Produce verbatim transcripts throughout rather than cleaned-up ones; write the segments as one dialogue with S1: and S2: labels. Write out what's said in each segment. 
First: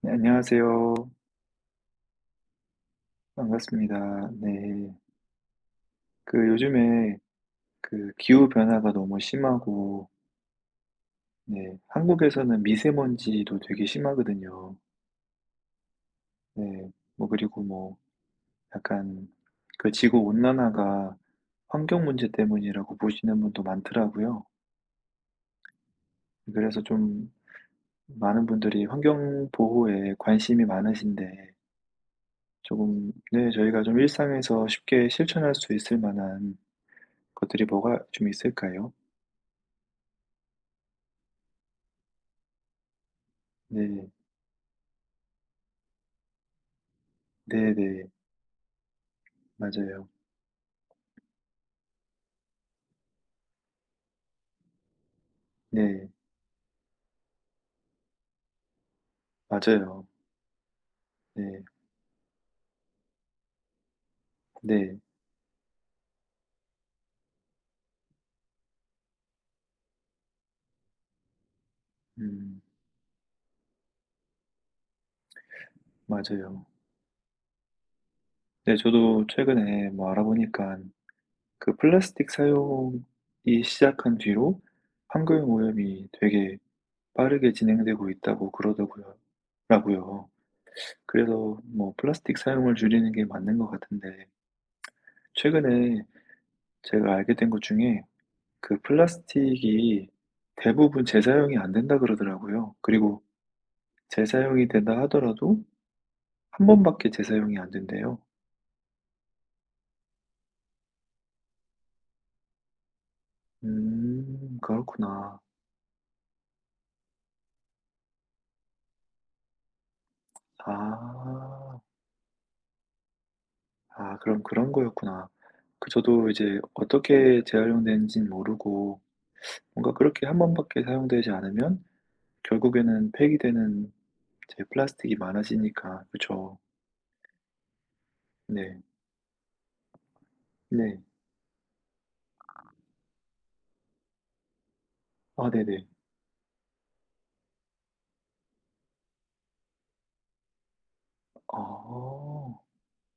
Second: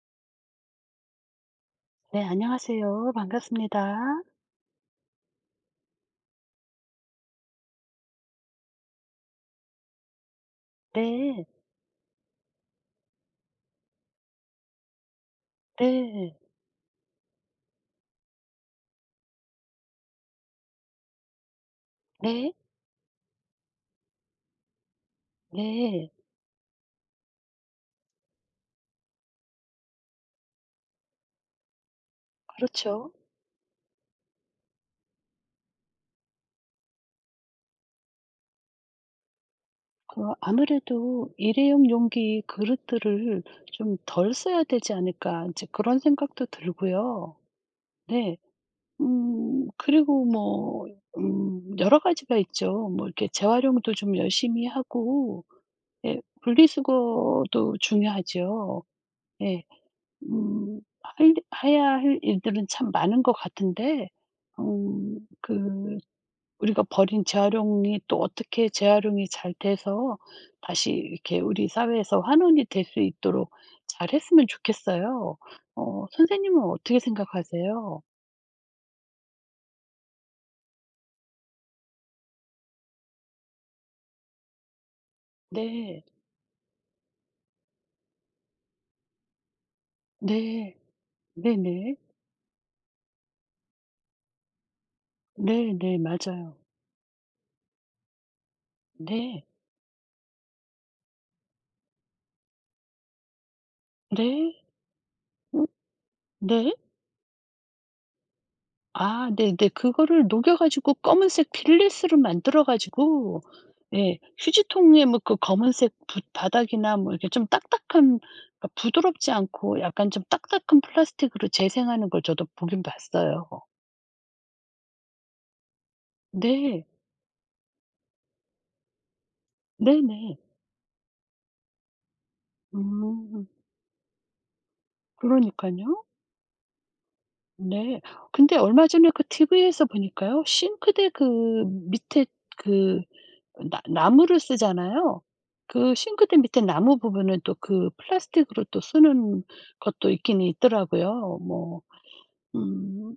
S1: 네, 안녕하세요.
S2: 네, 안녕하세요. 반갑습니다.
S1: 반갑습니다. 네. 그 요즘에 그 기후 변화가 너무 심하고
S2: 네.
S1: 네. 한국에서는 미세먼지도 되게 심하거든요.
S2: 네.
S1: 네. 뭐 그리고 뭐 약간 그 지구 온난화가 환경 문제
S2: 네.
S1: 때문이라고 보시는 분도 많더라고요.
S2: 네.
S1: 그래서 좀 많은 분들이 환경 보호에 관심이 많으신데 조금
S2: 그렇죠.
S1: 네, 저희가 좀 일상에서 쉽게 실천할 수 있을 만한 것들이 뭐가 좀 있을까요?
S2: 그 아무래도 '일회용 용기 그릇들을 좀
S1: 네.
S2: 덜 써야 되지 않을까.' 이제 그런 생각도 들고요.
S1: 네네.
S2: 네. 음
S1: 맞아요.
S2: 그리고 뭐 음 여러 가지가 있죠. 뭐 이렇게 재활용도 좀 열심히 하고
S1: 네.
S2: 예 분리수거도 중요하죠. 예.
S1: 맞아요.
S2: 음 할
S1: 네.
S2: 해야 할 일들은 참 많은 것 같은데
S1: 네.
S2: 음 그 우리가 버린 재활용이 또 어떻게 재활용이 잘 돼서 다시 이렇게 우리 사회에서
S1: 음.
S2: 환원이 될 수 있도록 잘했으면 좋겠어요. 어 선생님은
S1: 맞아요.
S2: 어떻게 생각하세요?
S1: 네. 저도 최근에 뭐 알아보니까 그 플라스틱 사용이 시작한 뒤로 환경
S2: 네.
S1: 오염이 되게 빠르게 진행되고 있다고 그러더고요 라고요
S2: 네.
S1: 그래서 뭐
S2: 네네.
S1: 플라스틱 사용을 줄이는 게 맞는 것 같은데
S2: 네네.
S1: 최근에
S2: 맞아요.
S1: 제가 알게 된 것 중에 그
S2: 네.
S1: 플라스틱이 대부분 재사용이 안 된다 그러더라고요. 그리고
S2: 네.
S1: 재사용이 된다 하더라도
S2: 음.
S1: 한
S2: 네.
S1: 번밖에 재사용이 안 된대요.
S2: 아 네네. 그거를 녹여 가지고 검은색 빌리스를 만들어 가지고 예
S1: 음,
S2: 휴지통에 뭐 그
S1: 그렇구나.
S2: 검은색 부- 바닥이나 뭐 이렇게 좀 딱딱한, 그러니까 부드럽지 않고 약간 좀 딱딱한 플라스틱으로
S1: 아.
S2: 재생하는 걸 저도 보긴 봤어요.
S1: 아, 그럼 그런 거였구나. 그 저도 이제
S2: 네.
S1: 어떻게 재활용되는지는 모르고 뭔가 그렇게 한
S2: 네네.
S1: 번밖에 사용되지 않으면 결국에는
S2: 음.
S1: 폐기되는 이제 플라스틱이
S2: 그러니까요.
S1: 많아지니까 그쵸.
S2: 네. 근데
S1: 네.
S2: 얼마 전에 그 티비에서 보니까요.
S1: 네.
S2: 싱크대 그 밑에 그 나 나무를 쓰잖아요.
S1: 아 네네.
S2: 그 싱크대 밑에 나무 부분은 또 그 플라스틱으로 또 쓰는 것도 있긴 있더라고요.
S1: 아.
S2: 뭐 음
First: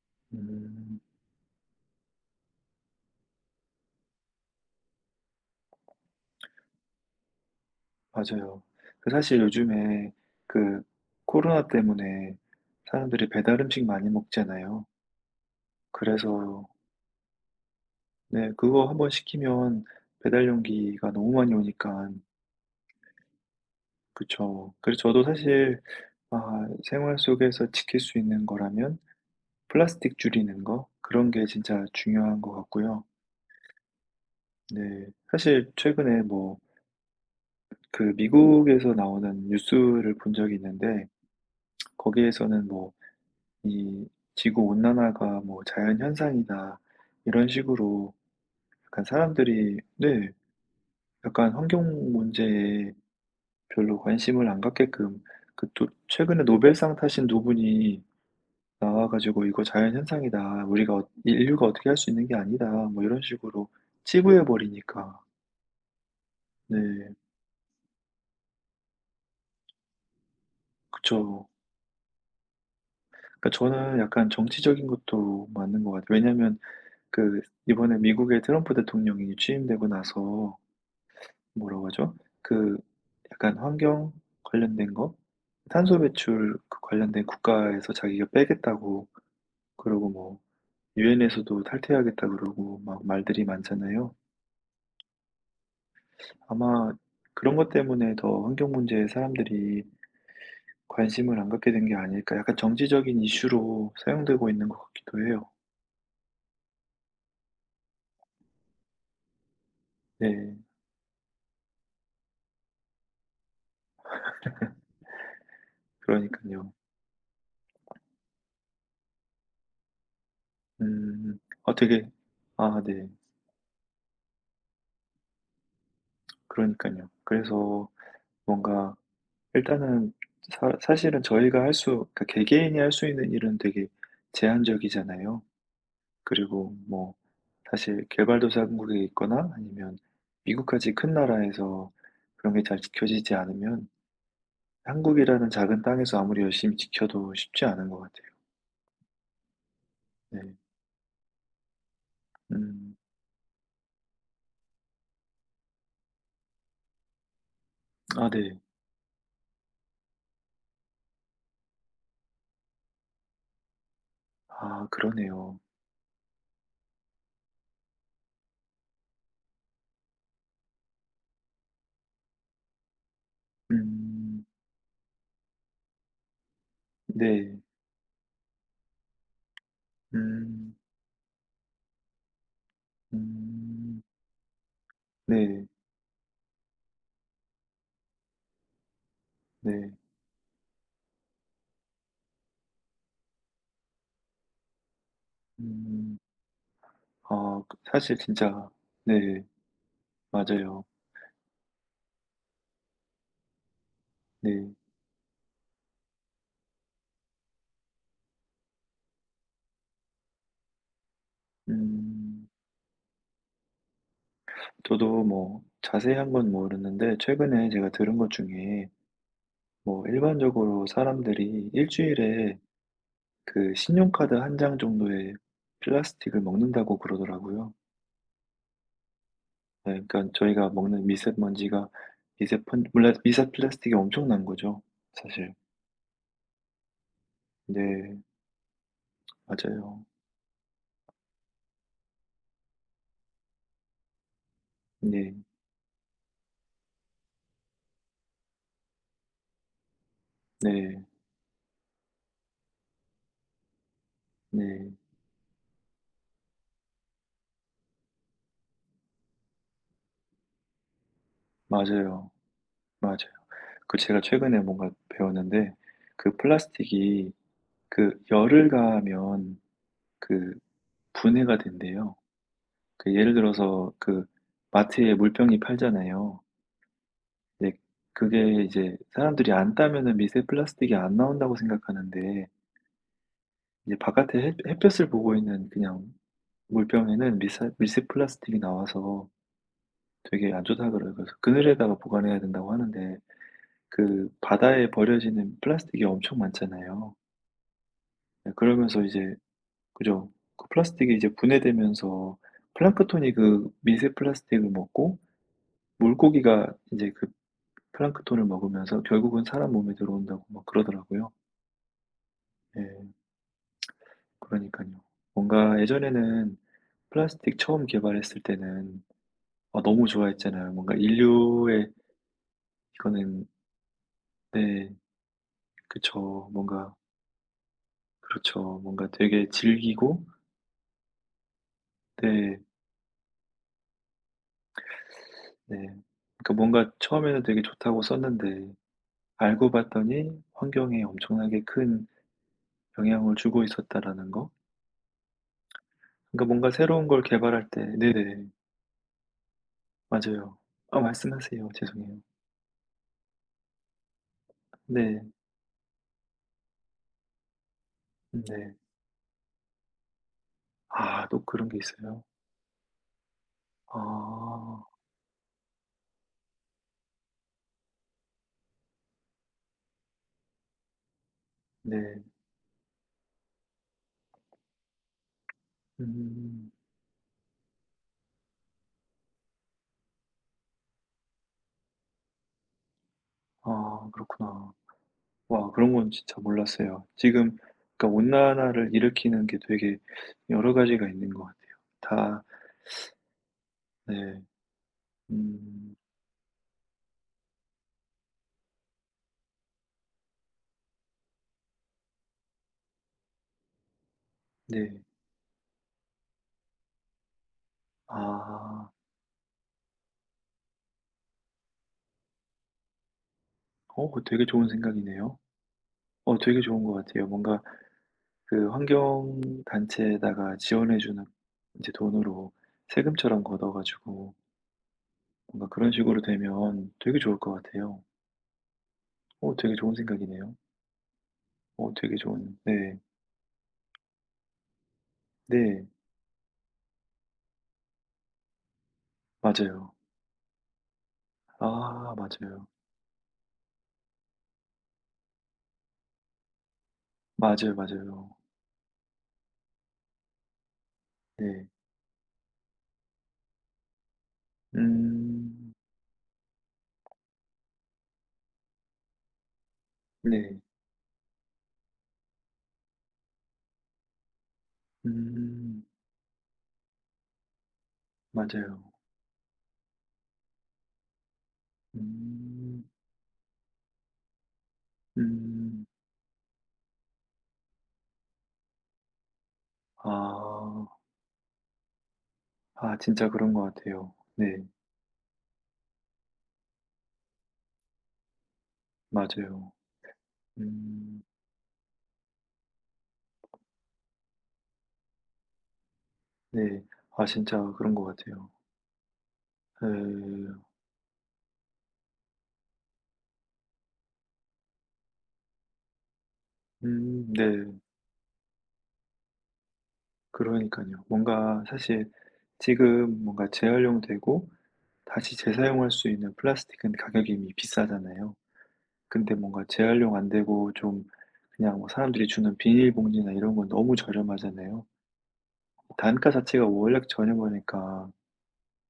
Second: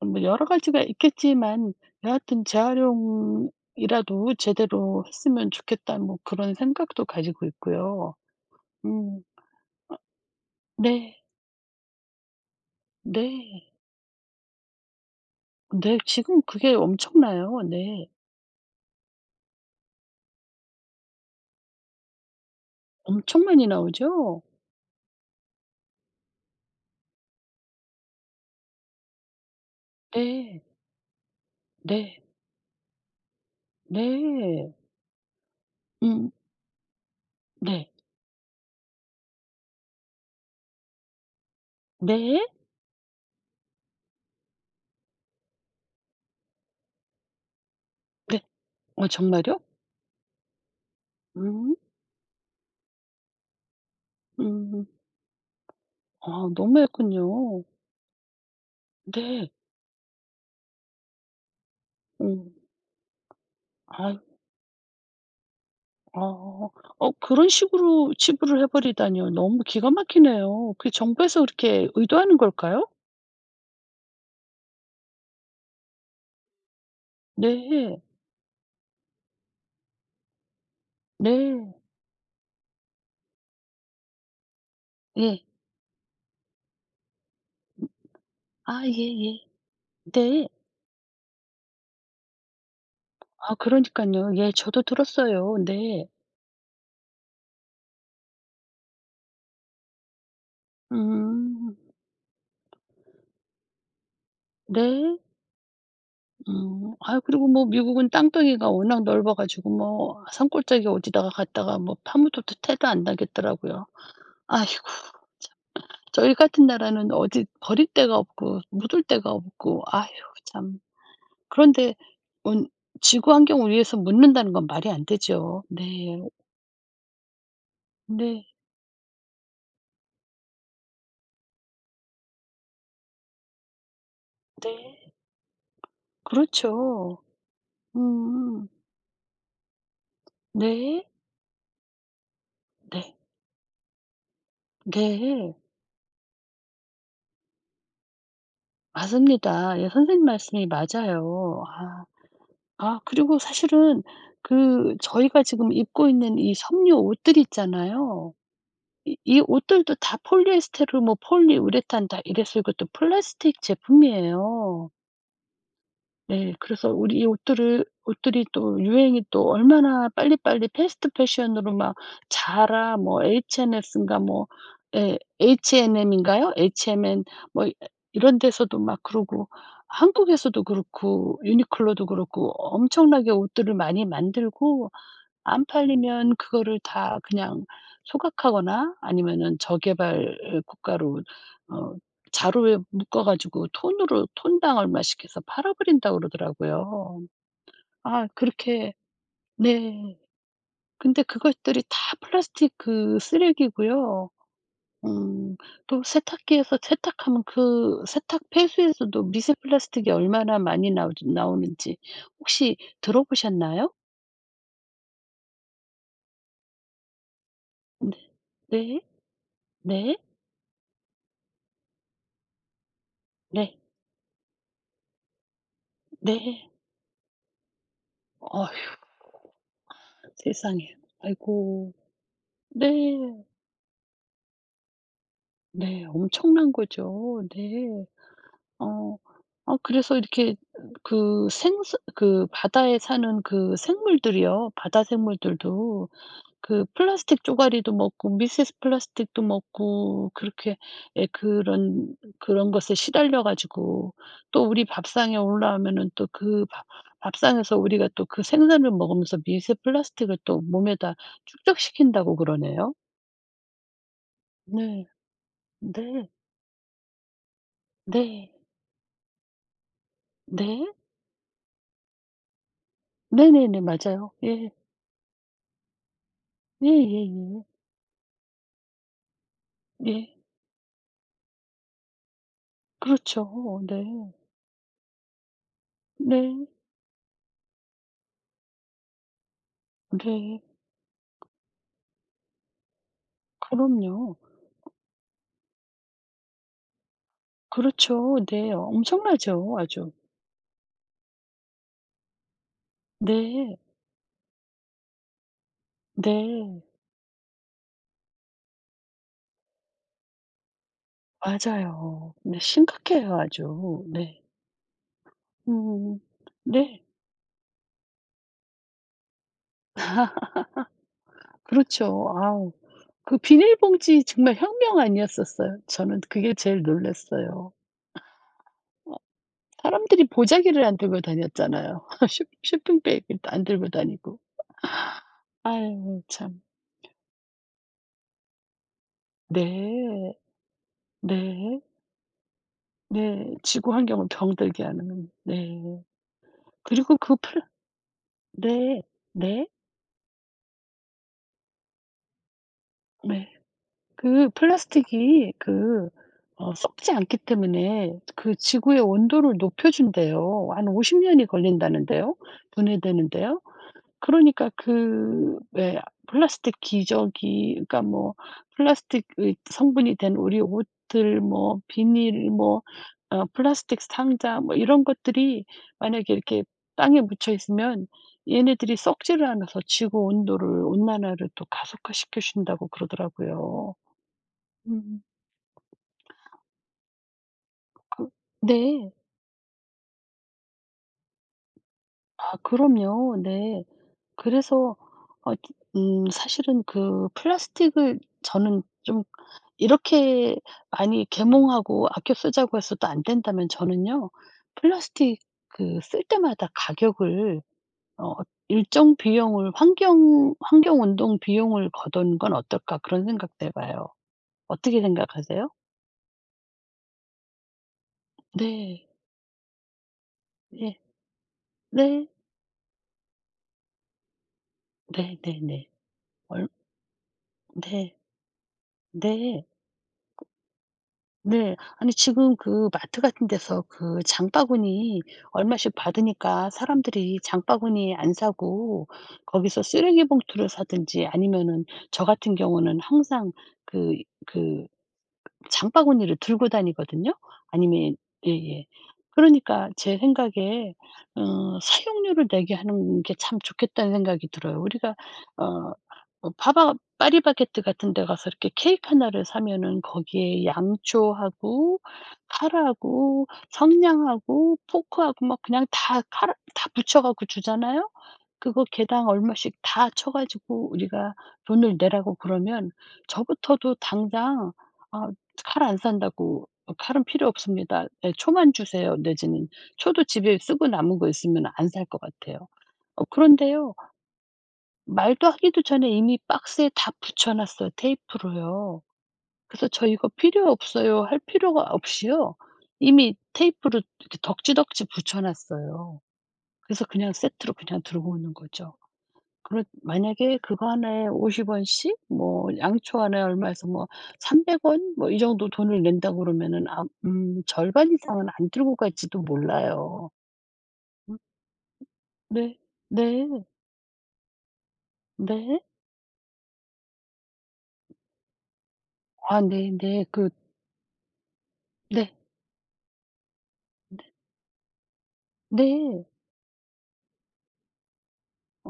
S2: 뭐 여러 가지가
S1: 음.
S2: 있겠지만 여하튼 '재활용이라도 제대로 했으면 좋겠다.' 뭐 그런 생각도 가지고 있고요.
S1: 맞아요. 그
S2: 음.
S1: 사실 요즘에 그
S2: 네.
S1: 코로나 때문에 사람들이 배달
S2: 네.
S1: 음식 많이 먹잖아요.
S2: 네. 지금
S1: 그래서
S2: 그게 엄청나요. 네.
S1: 네. 그거 한번 시키면 배달 용기가 너무 많이 오니까.
S2: 엄청 많이 나오죠?
S1: 그쵸. 그래서 저도 사실 아 생활 속에서 지킬 수 있는 거라면 플라스틱 줄이는
S2: 네.
S1: 거 그런 게 진짜
S2: 네.
S1: 중요한 것 같고요.
S2: 네.
S1: 네. 사실 최근에
S2: 음.
S1: 뭐
S2: 네.
S1: 그 미국에서 나오는 뉴스를 본 적이 있는데
S2: 네.
S1: 거기에서는 뭐 이 지구 온난화가 뭐 자연 현상이다 이런 식으로
S2: 네.
S1: 약간
S2: 어 정말요?
S1: 사람들이 네. 약간
S2: 음.
S1: 환경 문제에 별로 관심을 안
S2: 음.
S1: 갖게끔 그 또
S2: 아
S1: 최근에
S2: 너무 했
S1: 노벨상
S2: 군
S1: 타신 두
S2: 요
S1: 분이 나와 가지고
S2: 네.
S1: "이거 자연현상이다. 우리가 어 인류가 어떻게 할 수 있는 게
S2: 음.
S1: 아니다." 뭐 이런 식으로
S2: 아.
S1: 치부해 버리니까.
S2: 아. 어
S1: 네.
S2: 그런 식으로 치부를 해 버리다니요. 너무 기가 막히네요. 그게 정부에서
S1: 그쵸.
S2: 그렇게 의도하는 걸까요?
S1: 그러니까 저는 약간 정치적인 것도 맞는 것 같아요. 왜냐면 그 이번에
S2: 네.
S1: 미국의 트럼프 대통령이 취임되고 나서
S2: 네.
S1: 뭐라고 하죠? 그 약간 환경 관련된 거?
S2: 예.
S1: 탄소 배출 그 관련된 국가에서 자기가
S2: 아
S1: 빼겠다고
S2: 예예.
S1: 그러고 뭐
S2: 네.
S1: 유엔에서도 탈퇴하겠다 그러고 막 말들이
S2: 아
S1: 많잖아요.
S2: 그러니깐요. 예 저도 들었어요. 네.
S1: 아마 그런 것 때문에 더 환경 문제에 사람들이 관심을 안 갖게
S2: 음.
S1: 된 게 아닐까. 약간 정치적인 이슈로 사용되고 있는 것
S2: 네.
S1: 같기도 해요.
S2: 음. 아 그리고 뭐 미국은 땅덩이가 워낙 넓어 가지고 뭐
S1: 네.
S2: 산골짜기 어디다가 갔다가 뭐 파묻어도 태도 안 나겠더라고요. 아이고. 저희 같은
S1: 그러니깐요.
S2: 나라는 어디 버릴 데가 없고 묻을 데가 없고 아휴 참.
S1: 음. 아
S2: 그런데
S1: 되게
S2: 온
S1: 아 네.
S2: 지구 환경을 위해서 묻는다는 건 말이 안 되죠. 네.
S1: 그러니깐요. 그래서
S2: 네.
S1: 뭔가 일단은 사 사실은 저희가 할 수 그러니까 개개인이 할 수 있는 일은 되게
S2: 네.
S1: 제한적이잖아요. 그리고 뭐
S2: 그렇죠.
S1: 사실
S2: 음.
S1: 개발도상국에 있거나 아니면 미국같이
S2: 네.
S1: 큰 나라에서 그런 게 잘
S2: 네.
S1: 지켜지지 않으면 한국이라는
S2: 네.
S1: 작은 땅에서 아무리 열심히 지켜도 쉽지 않은 것 같아요.
S2: 맞습니다. 예 선생님
S1: 네.
S2: 말씀이 맞아요. 아.
S1: 음.
S2: 아 그리고 사실은 그 저희가 지금 입고 있는 이 섬유 옷들
S1: 아
S2: 있잖아요.
S1: 네.
S2: 이 이 옷들도 다 폴리에스테르 뭐 폴리우레탄 다 이랬어요. 이것도 플라스틱
S1: 아
S2: 제품이에요.
S1: 그러네요.
S2: 네. 그래서 우리 이 옷들을 옷들이 또 유행이 또 얼마나 빨리빨리 패스트 패션으로 막 자라 뭐 에이치앤에스인가
S1: 음.
S2: 뭐 예 에이치앤엠인가요? 에이치앤엠
S1: 네.
S2: 뭐 이 이런 데서도 막 그러고 한국에서도
S1: 음.
S2: 그렇고 유니클로도 그렇고 엄청나게 옷들을
S1: 음.
S2: 많이 만들고 안
S1: 네.
S2: 팔리면 그거를 다 그냥 소각하거나 아니면은
S1: 네.
S2: 저개발 국가로 어 자루에 묶어 가지고 톤으로 톤당 얼마씩 해서
S1: 음.
S2: 팔아버린다고 그러더라고요.
S1: 아 그 사실
S2: 아
S1: 진짜
S2: 그렇게.
S1: 네.
S2: 네.
S1: 맞아요.
S2: 근데 그것들이 다 플라스틱 그 쓰레기고요.
S1: 네.
S2: 음 또 세탁기에서 세탁하면 그 세탁 폐수에서도 미세 플라스틱이 얼마나 많이 나오 나오는지
S1: 음.
S2: 혹시 들어보셨나요?
S1: 저도 뭐 자세한 건 모르는데 최근에 제가
S2: 네.
S1: 들은 것 중에
S2: 네.
S1: 뭐
S2: 네.
S1: 일반적으로 사람들이 일주일에 그
S2: 네.
S1: 신용카드 한 장 정도의 플라스틱을
S2: 네.
S1: 먹는다고 그러더라고요.
S2: 어휴.
S1: 네 그러니까 저희가
S2: 세상에.
S1: 먹는 미세먼지가
S2: 아이고.
S1: 미세 펀 몰라
S2: 네.
S1: 미세 플라스틱이 엄청난 거죠 사실.
S2: 네. 엄청난 거죠. 네.
S1: 네
S2: 어. 아
S1: 맞아요.
S2: 그래서 이렇게 그 생수 그 바다에 사는 그 생물들이요. 바다
S1: 네.
S2: 생물들도 그 플라스틱 쪼가리도 먹고 미세스 플라스틱도 먹고 그렇게
S1: 네.
S2: 예 그런 그런 것에 시달려 가지고 또 우리
S1: 네.
S2: 밥상에 올라오면은 또 그 밥 밥상에서 우리가 또 그 생선을 먹으면서 미세 플라스틱을 또 몸에다
S1: 맞아요.
S2: 축적시킨다고 그러네요.
S1: 맞아요. 그 제가 최근에 뭔가
S2: 네.
S1: 배웠는데
S2: 네.
S1: 그 플라스틱이 그
S2: 네.
S1: 열을 가하면 그
S2: 네.
S1: 분해가 된대요. 그 예를
S2: 네네네.
S1: 들어서 그
S2: 맞아요. 예.
S1: 마트에 물병이 팔잖아요.
S2: 예예예. 예.
S1: 네. 그게 이제 사람들이 안
S2: 예,
S1: 따면은
S2: 예,
S1: 미세 플라스틱이 안 나온다고 생각하는데
S2: 그렇죠.
S1: 이제
S2: 네.
S1: 바깥에 햇 햇볕을 보고 있는 그냥
S2: 네.
S1: 물병에는 미세 미세 플라스틱이 나와서 되게
S2: 네.
S1: 안 좋다 그래요. 그래서 그늘에다가 보관해야 된다고 하는데 그
S2: 그럼요.
S1: 바다에 버려지는 플라스틱이 엄청 많잖아요.
S2: 그렇죠.
S1: 네,
S2: 네.
S1: 그러면서 이제
S2: 엄청나죠 아주.
S1: 그죠. 그 플라스틱이 이제 분해되면서 플랑크톤이 그
S2: 네.
S1: 미세 플라스틱을 먹고 물고기가
S2: 네.
S1: 이제 그 플랑크톤을 먹으면서 결국은 사람 몸에 들어온다고 막 그러더라고요.
S2: 맞아요. 네.
S1: 예.
S2: 심각해요 아주. 네.
S1: 그러니까요 뭔가
S2: 음.
S1: 예전에는
S2: 네.
S1: 플라스틱 처음 개발했을 때는 아 너무 좋아했잖아요. 뭔가 인류의
S2: 그렇죠. 아우 그
S1: 이거는
S2: 비닐봉지 정말
S1: 네.
S2: 혁명 아니었었어요? 저는
S1: 그쵸.
S2: 그게 제일
S1: 뭔가
S2: 놀랐어요.
S1: 그렇죠. 뭔가
S2: 어
S1: 되게 즐기고
S2: 사람들이 보자기를 안 들고 다녔잖아요. 쇼
S1: 네.
S2: 쇼핑백을 안 들고 다니고.
S1: 네.
S2: 아유
S1: 그러니까
S2: 참.
S1: 뭔가 처음에는 되게 좋다고 썼는데 알고 봤더니
S2: 네.
S1: 환경에 엄청나게
S2: 네.
S1: 큰 영향을
S2: 네.
S1: 주고
S2: 지구 환경을
S1: 있었다라는 거.
S2: 병들게 하는. 네.
S1: 그러니까 뭔가 새로운
S2: 그리고
S1: 걸
S2: 그 플라
S1: 개발할 때 네네.
S2: 네. 네.
S1: 맞아요. 아 말씀하세요. 죄송해요.
S2: 네. 그
S1: 네.
S2: 플라스틱이 그 어 썩지 않기 때문에 그
S1: 네.
S2: 지구의 온도를 높여 준대요. 한
S1: 아
S2: 오십 년
S1: 또
S2: 년이
S1: 그런 게 있어요?
S2: 걸린다는데요. 분해되는데요. 그러니까
S1: 아.
S2: 그 왜 플라스틱 기저귀, 그러니까 뭐 플라스틱 성분이 된 우리 옷들 뭐
S1: 네.
S2: 비닐 뭐 어 플라스틱 상자 뭐 이런 것들이 만약에 이렇게
S1: 음.
S2: 땅에 묻혀 있으면 얘네들이 썩지를 않아서 지구 온도를, 온난화를 또 가속화시켜 준다고 그러더라고요.
S1: 아 그렇구나.
S2: 음.
S1: 와 그런 건 진짜 몰랐어요. 지금 그러니까
S2: 그.
S1: 온난화를
S2: 네.
S1: 일으키는 게 되게 여러 가지가 있는 것 같아요. 다
S2: 아 그럼요. 네.
S1: 네.
S2: 그래서 어
S1: 음.
S2: 음 사실은 그 플라스틱을 저는 좀 이렇게 많이 계몽하고 아껴 쓰자고 해서도 안 된다면 저는요.
S1: 네.
S2: 플라스틱 그 쓸 때마다 가격을 어
S1: 아.
S2: '일정 비용을 환경 환경 운동 비용을 거둔는건 어떨까?' 그런 생각도 해
S1: 어
S2: 봐요.
S1: 그거 되게 좋은
S2: 어떻게
S1: 생각이네요.
S2: 생각하세요?
S1: 어 되게 좋은 것 같아요. 뭔가 그
S2: 네.
S1: 환경 단체에다가
S2: 예.
S1: 지원해 주는 이제
S2: 네.
S1: 돈으로 세금처럼 걷어 가지고
S2: 네. 네 네
S1: 뭔가
S2: 네.
S1: 그런 식으로
S2: 얼
S1: 되면 되게 좋을 것 같아요.
S2: 네.
S1: 어
S2: 네.
S1: 되게 좋은 생각이네요.
S2: 네.
S1: 어
S2: 아니
S1: 되게
S2: 지금
S1: 좋은
S2: 그
S1: 네.
S2: 마트 같은 데서 그 장바구니
S1: 네.
S2: 얼마씩 받으니까 사람들이 장바구니 안 사고 거기서
S1: 맞아요.
S2: 쓰레기 봉투를 사든지 아니면은
S1: 아
S2: 저 같은
S1: 맞아요.
S2: 경우는 항상 그그 장바구니를 들고 다니거든요.
S1: 맞아요,
S2: 아니면
S1: 맞아요.
S2: 예예. 그러니까 제 생각에
S1: 네.
S2: 어 '사용료를 내게 하는 게 참 좋겠다.'는 생각이 들어요. 우리가
S1: 음.
S2: 어 어 파바 파리바게뜨 같은 데 가서 이렇게 케이크 하나를 사면은
S1: 네.
S2: 거기에 양초하고 카라하고 성냥하고 포크하고 막
S1: 음.
S2: 그냥 다 칼을 다 붙여 갖고 주잖아요. 그거
S1: 맞아요.
S2: 개당 얼마씩 다 쳐 가지고 우리가 돈을 내라고
S1: 음.
S2: 그러면 저부터도 당장 아 칼
S1: 음.
S2: 안 산다고 "어 칼은 필요 없습니다. 예 초만 주세요." 내지는 초도 집에
S1: 아.
S2: 쓰고 남은 거 있으면 안 살 것 같아요.
S1: 아
S2: 어
S1: 진짜 그런 것
S2: 그런데요.
S1: 같아요. 네.
S2: 말도 하기도 전에 이미 박스에 다 붙여 놨어요, 테이프로요.
S1: 맞아요.
S2: 그래서 "저 이거 필요
S1: 음.
S2: 없어요." 할 필요가 없이요. 이미 테이프로 이렇게 덕지덕지 붙여 놨어요.
S1: 네.
S2: 그래서
S1: 아
S2: 그냥
S1: 진짜
S2: 세트로
S1: 그런
S2: 그냥
S1: 것
S2: 들고
S1: 같아요.
S2: 오는 거죠. 그렇
S1: 예.
S2: 만약에 그거 하나에 오십 원 원씩 뭐 양초 하나에 얼마 에서뭐 300 원 뭐 이 정도 돈을 낸다 그러면은 아
S1: 음
S2: 음
S1: 네.
S2: 절반 이상은 안 들고 갈지도 몰라요.
S1: 그러니까요
S2: 음.
S1: 뭔가 사실
S2: 네.
S1: 지금 뭔가
S2: 네.
S1: 재활용되고 다시
S2: 네.
S1: 재사용할 수 있는 플라스틱은 가격이 이미 비싸잖아요. 근데
S2: 아
S1: 뭔가 재활용
S2: 네네.
S1: 안
S2: 그.
S1: 되고 좀 그냥 뭐 사람들이
S2: 네.
S1: 주는 비닐봉지나 이런 건 너무 저렴하잖아요.
S2: 네.
S1: 단가 자체가 원래 저렴하니까.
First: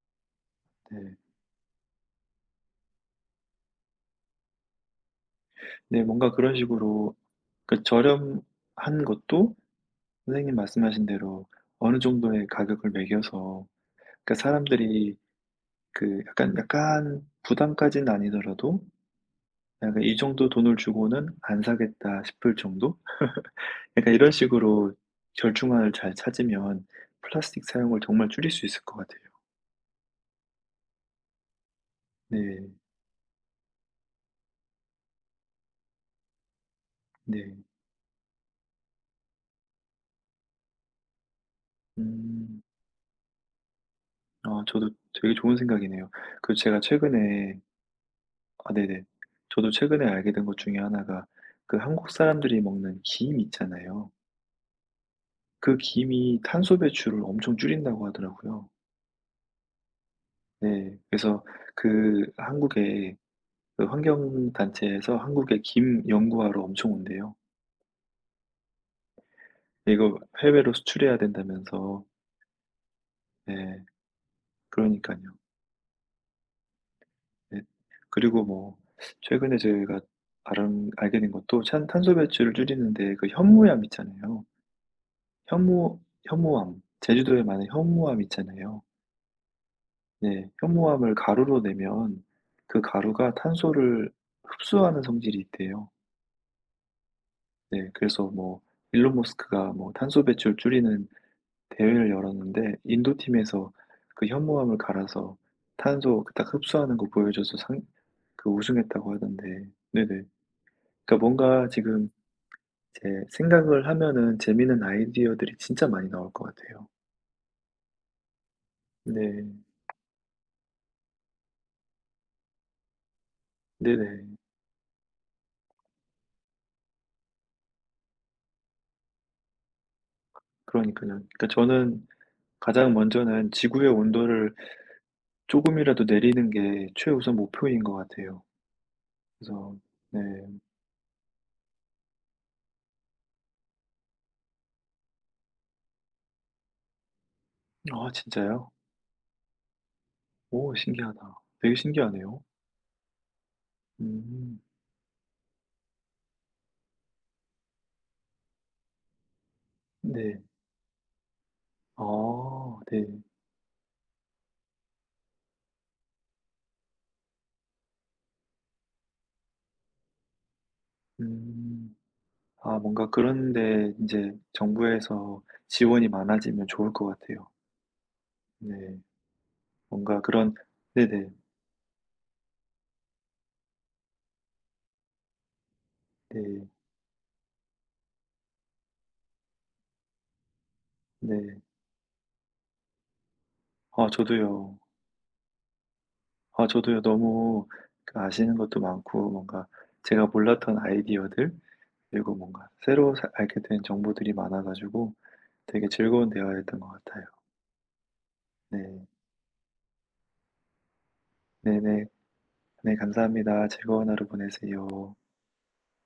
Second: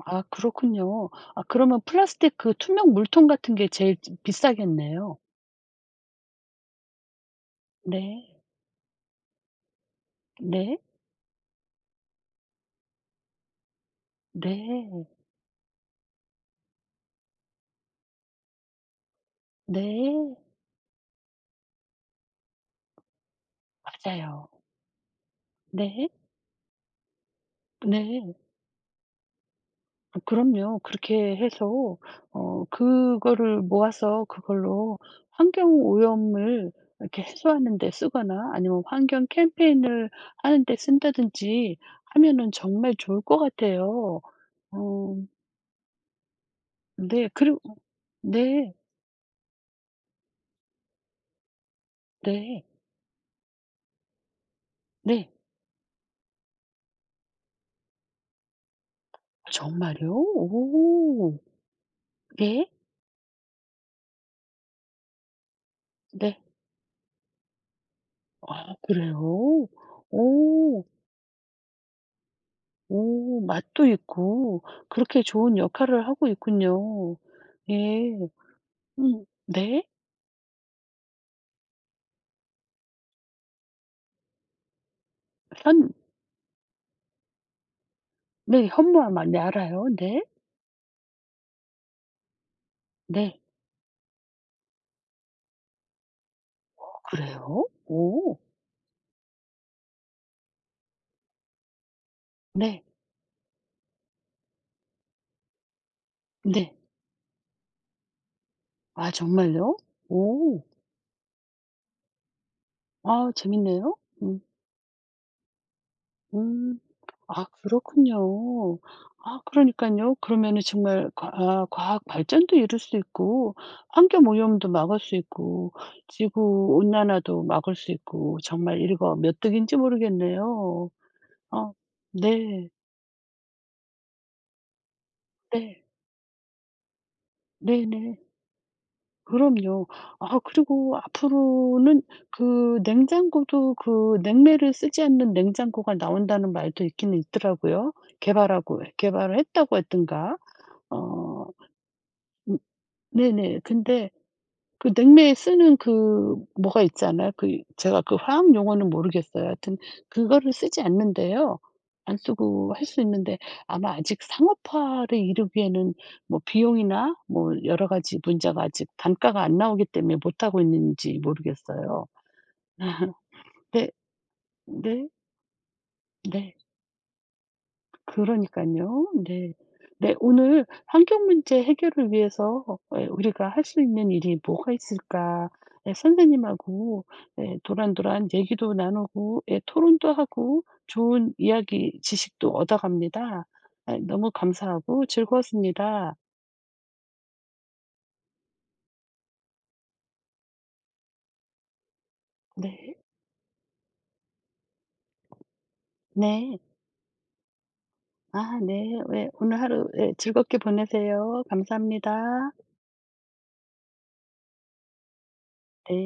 S2: 아 그렇군요.
S1: 네.
S2: 아 그러면 플라스틱 그 투명 물통 같은 게 제일 지- 비싸겠네요.
S1: 네 뭔가 그런 식으로 그
S2: 네.
S1: 저렴한 것도 선생님
S2: 네.
S1: 말씀하신 대로 어느 정도의 가격을 매겨서 그러니까
S2: 네.
S1: 사람들이 그 약간 약간 부담까지는 아니더라도 약간 '이
S2: 네.
S1: 정도 돈을 주고는 안 사겠다.' 싶을 정도? 약간 이런
S2: 맞아요.
S1: 식으로 절충안을
S2: 네.
S1: 잘 찾으면 플라스틱 사용을 정말
S2: 네.
S1: 줄일 수 있을 것 같아요.
S2: 어 그럼요. 그렇게 해서 어
S1: 네.
S2: 그거를 모아서 그걸로 환경 오염을 이렇게
S1: 네.
S2: 해소하는 데 쓰거나 아니면 환경 캠페인을 하는 데 쓴다든지 하면은
S1: 음.
S2: 정말 좋을 것 같아요.
S1: 아 저도
S2: 어
S1: 되게 좋은 생각이네요. 그 제가
S2: 네. 그리고
S1: 최근에 아
S2: 네.
S1: 네네. 저도 최근에 알게 된 것 중에 하나가 그 한국 사람들이
S2: 네.
S1: 먹는 김 있잖아요.
S2: 네.
S1: 그 김이 탄소 배출을 엄청 줄인다고 하더라고요.
S2: 정말요?
S1: 네.
S2: 오.
S1: 그래서 그
S2: 네.
S1: 한국의 그 환경 단체에서 한국에 김
S2: 네.
S1: 연구하러 엄청 온대요.
S2: 아 그래요?
S1: 이거 해외로
S2: 오.
S1: 수출해야 된다면서.
S2: 오
S1: 네.
S2: 맛도 있고
S1: 그러니까
S2: 그렇게
S1: 요
S2: 좋은 역할을 하고 있군요.
S1: 네.
S2: 예.
S1: 그리고 뭐
S2: 음.
S1: 최근에
S2: 네.
S1: 저희가 알은 알게 된 것도 찬 탄소 배출을 줄이는데 그 현무암 있잖아요.
S2: 현
S1: 현무 현무암. 제주도에 많은 현무암
S2: 네.
S1: 있잖아요.
S2: 현무암 네 알아요. 네.
S1: 네. 현무암을 가루로 내면 그 가루가
S2: 네.
S1: 탄소를 흡수하는 성질이 있대요.
S2: 그래요?
S1: 네. 그래서
S2: 오.
S1: 뭐 일론 머스크가 뭐 탄소 배출 줄이는 대회를 열었는데
S2: 네.
S1: 인도 팀에서 그 현무암을 갈아서 탄소 그 딱
S2: 네.
S1: 흡수하는 거 보여줘서 상 그
S2: 아
S1: 우승했다고 하던데.
S2: 정말요?
S1: 네네.
S2: 오.
S1: 그러니까 뭔가 지금 제
S2: 아
S1: 생각을
S2: 재밌네요.
S1: 하면은
S2: 음.
S1: 재미있는 아이디어들이 진짜 많이 나올 것
S2: 음.
S1: 같아요.
S2: 아 그렇군요. 아
S1: 네.
S2: 그러니깐요. 그러면은 정말 과 아 과학 발전도 이룰 수 있고 환경
S1: 네네.
S2: 오염도 막을 수 있고 지구 온난화도 막을 수 있고 정말 일거 몇득인지
S1: 그러
S2: 모르겠네요.
S1: 니까요 그러니까
S2: 어.
S1: 저는
S2: 네.
S1: 가장 먼저는 지구의 온도를 조금이
S2: 네.
S1: 라도 내리는 게 최우선 목표인 것
S2: 네네.
S1: 같아요. 그래서
S2: 그럼요.
S1: 네.
S2: 아 그리고 앞으로는 그 냉장고도 그 냉매를 쓰지 않는 냉장고가 나온다는 말도 있기는 있더라고요.
S1: 아 진짜요?
S2: 개발하고 개발을 했다고 했던가.
S1: 오 신기하다.
S2: 어
S1: 되게 신기하네요.
S2: 음 네네. 근데
S1: 음.
S2: 그 냉매에 쓰는 그 뭐가 있지 않아요? 그 제가 그 화학 용어는 모르겠어요. 하여튼
S1: 네.
S2: 그거를 쓰지 않는데요. 안 쓰고
S1: 아
S2: 할 수
S1: 네.
S2: 있는데 아마 아직 상업화를 이루기에는 뭐 비용이나 뭐 여러 가지 문제가 아직 단가가 안 나오기 때문에 못 하고 있는지
S1: 음.
S2: 모르겠어요.
S1: 아 뭔가 그런
S2: 네.
S1: 데 인제
S2: 네.
S1: 정부에서 지원이
S2: 네.
S1: 많아지면 좋을 것 같아요. 네.
S2: 그러니깐요. 네. 네
S1: 뭔가 그런
S2: 오늘 환경
S1: 네네.
S2: 문제 해결을 위해서 예 우리가 할 수 있는 일이 뭐가 있을까? 예
S1: 네.
S2: 선생님하고 예 도란도란 얘기도 나누고 예 토론도 하고 좋은
S1: 네.
S2: 이야기 지식도 얻어갑니다. 예
S1: 아
S2: 너무
S1: 저도요.
S2: 감사하고 즐거웠습니다.
S1: 아 저도요. 너무 그 아시는 것도 많고 뭔가 제가 몰랐던 아이디어들 그리고 뭔가
S2: 네.
S1: 새로 사 알게 된 정보들이 많아 가지고 되게 즐거운
S2: 네.
S1: 대화였던 것 같아요.
S2: 아 네.
S1: 네.
S2: 예 오늘 하루 예 즐겁게 보내세요.
S1: 네네. 네
S2: 감사합니다.
S1: 네, 감사합니다. 즐거운 하루 보내세요.
S2: 네.